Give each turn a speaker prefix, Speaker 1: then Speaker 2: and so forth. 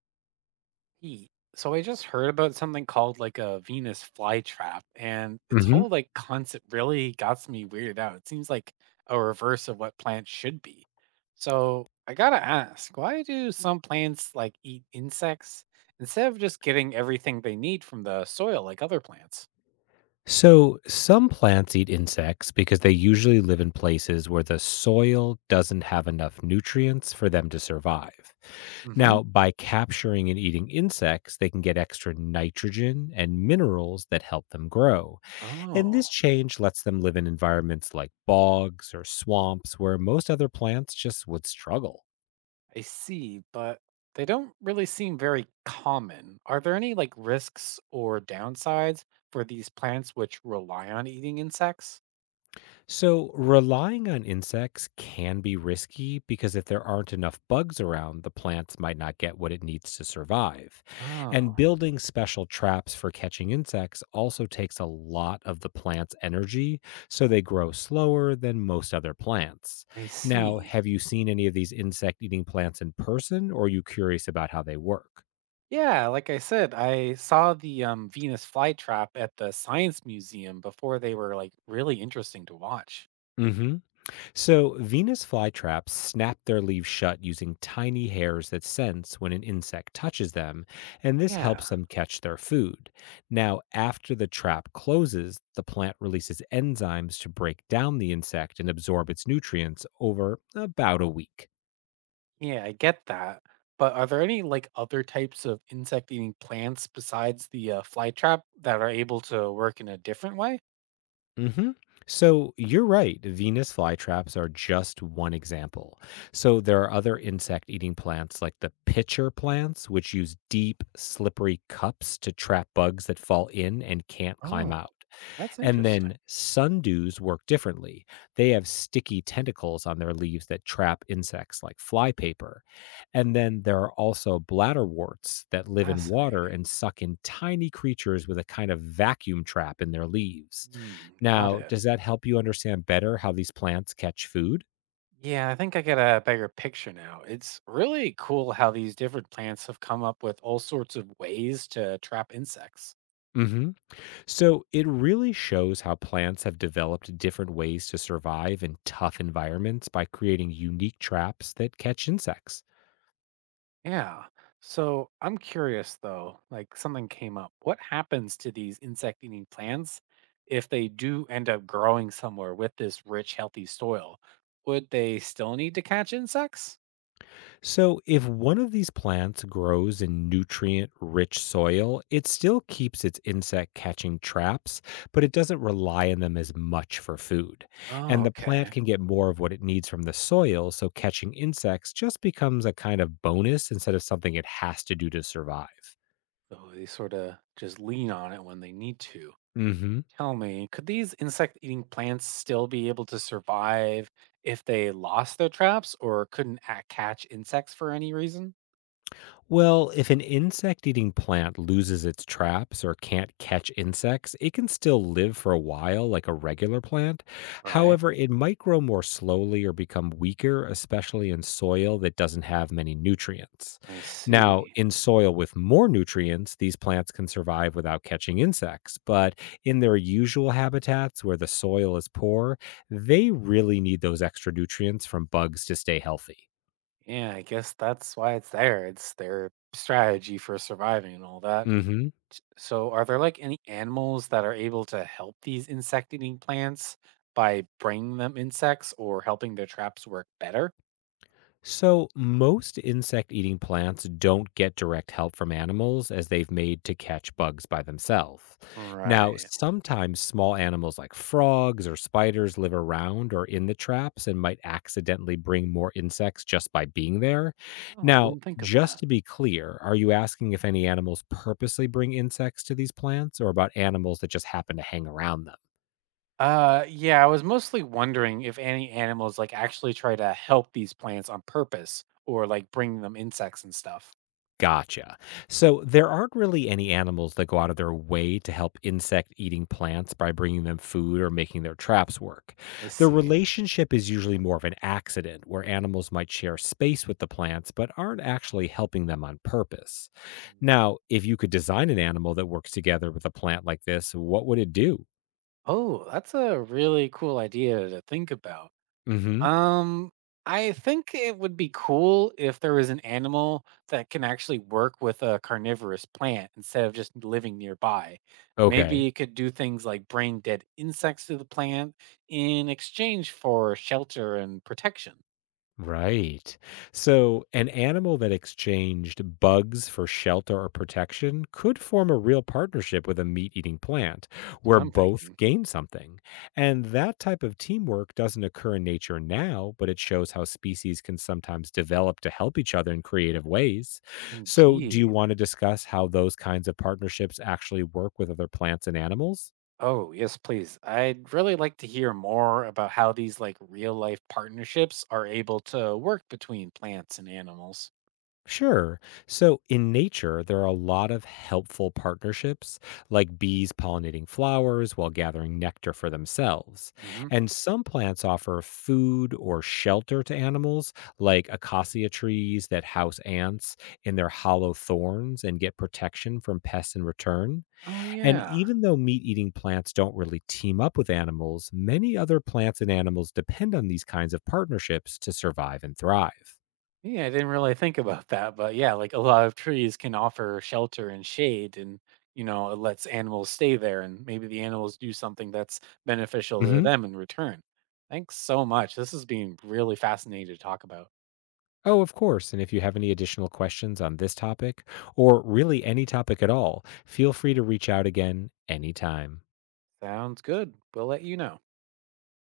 Speaker 1: Hey, so I just heard about something called like a Venus flytrap, and its
Speaker 2: hmm
Speaker 1: whole like concept really got me weirded out. It seems like a reverse of what plants should be. So I gotta ask, why do some plants like eat insects instead of just getting everything they need from the soil like other plants?
Speaker 2: So, some plants eat insects because they usually live in places where the soil doesn't have enough nutrients for them to survive.
Speaker 1: Mm-hmm.
Speaker 2: Now, by capturing and eating insects, they can get extra nitrogen and minerals that help them grow. And
Speaker 1: Oh,
Speaker 2: this change lets them live in environments like bogs or swamps where most other plants just would struggle.
Speaker 1: I see, but they don't really seem very common. Are there any like risks or downsides for these plants which rely on eating insects?
Speaker 2: So, relying on insects can be risky because if there aren't enough bugs around, the plants might not get what it needs to survive. And
Speaker 1: Oh,
Speaker 2: building special traps for catching insects also takes a lot of the plant's energy, so they grow slower than most other plants.
Speaker 1: I
Speaker 2: Now,
Speaker 1: see.
Speaker 2: have you seen any of these insect eating plants in person, or are you curious about how they work?
Speaker 1: Yeah, like I said, I saw the Venus flytrap at the Science Museum before. They were like really interesting to watch.
Speaker 2: Mm hmm. So, Venus flytraps snap their leaves shut using tiny hairs that sense when an insect touches them, and this
Speaker 1: Yeah,
Speaker 2: helps them catch their food. Now, after the trap closes, the plant releases enzymes to break down the insect and absorb its nutrients over about a week.
Speaker 1: yeah, I get that. But are there any like other types of insect eating plants besides the flytrap that are able to work in a different way?
Speaker 2: hmm So you're right. Venus flytraps are just one example. So there are other insect eating plants like the pitcher plants, which use deep, slippery cups to trap bugs that fall in and can't climb
Speaker 1: Oh,
Speaker 2: out.
Speaker 1: that's
Speaker 2: And
Speaker 1: interesting.
Speaker 2: then sundews work differently. They have sticky tentacles on their leaves that trap insects like flypaper. And then there are also bladderworts that live in water
Speaker 1: Fascinating.
Speaker 2: and suck in tiny creatures with a kind of vacuum trap in their leaves.
Speaker 1: Hmm, got
Speaker 2: Now,
Speaker 1: it.
Speaker 2: does that help you understand better how these plants catch food?
Speaker 1: Yeah, I think I get a bigger picture now. It's really cool how these different plants have come up with all sorts of ways to trap insects.
Speaker 2: hmm So it really shows how plants have developed different ways to survive in tough environments by creating unique traps that catch insects.
Speaker 1: Yeah. So I'm curious though, like something came up. What happens to these insect eating plants if they do end up growing somewhere with this rich, healthy soil? Would they still need to catch insects?
Speaker 2: So, if one of these plants grows in nutrient rich soil, it still keeps its insect catching traps, but it doesn't rely on them as much for food.
Speaker 1: Oh,
Speaker 2: And the plant
Speaker 1: okay.
Speaker 2: can get more of what it needs from the soil, so catching insects just becomes a kind of bonus instead of something it has to do to survive.
Speaker 1: So they sort of just lean on it when they need to.
Speaker 2: Mm hmm.
Speaker 1: Tell me, could these insect eating plants still be able to survive if they lost their traps or couldn't catch insects for any reason?
Speaker 2: Well, if an insect eating plant loses its traps or can't catch insects, it can still live for a while like a regular plant.
Speaker 1: Right.
Speaker 2: However, it might grow more slowly or become weaker, especially in soil that doesn't have many nutrients.
Speaker 1: I
Speaker 2: Now,
Speaker 1: see.
Speaker 2: in soil with more nutrients, these plants can survive without catching insects, but in their usual habitats where the soil is poor, they really need those extra nutrients from bugs to stay healthy.
Speaker 1: Yeah, I guess that's why it's there. It's their strategy for surviving and all that.
Speaker 2: Mhm.
Speaker 1: So, are there like any animals that are able to help these insect eating plants by bringing them insects or helping their traps work better?
Speaker 2: So, most insect eating plants don't get direct help from animals as they've made to catch bugs by themselves. Now,
Speaker 1: Right.
Speaker 2: sometimes small animals like frogs or spiders live around or in the traps and might accidentally bring more insects just by being there.
Speaker 1: Oh, I
Speaker 2: Now,
Speaker 1: didn't think of
Speaker 2: just
Speaker 1: that.
Speaker 2: to be clear, are you asking if any animals purposely bring insects to these plants or about animals that just happen to hang around them?
Speaker 1: Yeah, I was mostly wondering if any animals like actually try to help these plants on purpose or like bring them insects and stuff.
Speaker 2: Gotcha. So there aren't really any animals that go out of their way to help insect eating plants by bringing them food or making their traps work.
Speaker 1: I
Speaker 2: The
Speaker 1: see.
Speaker 2: relationship is usually more of an accident where animals might share space with the plants but aren't actually helping them on purpose.
Speaker 1: Mm.
Speaker 2: Now, if you could design an animal that works together with a plant like this, what would it do?
Speaker 1: Oh, that's a really cool idea to think about.
Speaker 2: Mhm.
Speaker 1: Um, I think it would be cool if there was an animal that can actually work with a carnivorous plant instead of just living nearby. Maybe
Speaker 2: Okay.
Speaker 1: it could do things like bring dead insects to the plant in exchange for shelter and protection.
Speaker 2: Right. So, an animal that exchanged bugs for shelter or protection could form a real partnership with a meat eating plant
Speaker 1: That's what
Speaker 2: where
Speaker 1: I'm
Speaker 2: both
Speaker 1: thinking.
Speaker 2: gain something. And that type of teamwork doesn't occur in nature now, but it shows how species can sometimes develop to help each other in creative ways. So, do you
Speaker 1: Indeed.
Speaker 2: want to discuss how those kinds of partnerships actually work with other plants and animals?
Speaker 1: Oh, yes, please. I'd really like to hear more about how these like real life partnerships are able to work between plants and animals.
Speaker 2: Sure. So in nature, there are a lot of helpful partnerships, like bees pollinating flowers while gathering nectar for themselves.
Speaker 1: Hmm.
Speaker 2: And some plants offer food or shelter to animals, like acacia trees that house ants in their hollow thorns and get protection from pests in return.
Speaker 1: Oh,
Speaker 2: And
Speaker 1: yeah.
Speaker 2: even though meat eating plants don't really team up with animals, many other plants and animals depend on these kinds of partnerships to survive and thrive.
Speaker 1: Yeah, I didn't really think about that, but yeah, like a lot of trees can offer shelter and shade and you know, it lets animals stay there and maybe the animals do something that's beneficial to
Speaker 2: hmm
Speaker 1: them in return. Thanks so much. This has been really fascinating to talk about.
Speaker 2: Oh, of course. And if you have any additional questions on this topic, or really any topic at all, feel free to reach out again anytime.
Speaker 1: Sounds good. We'll let you know.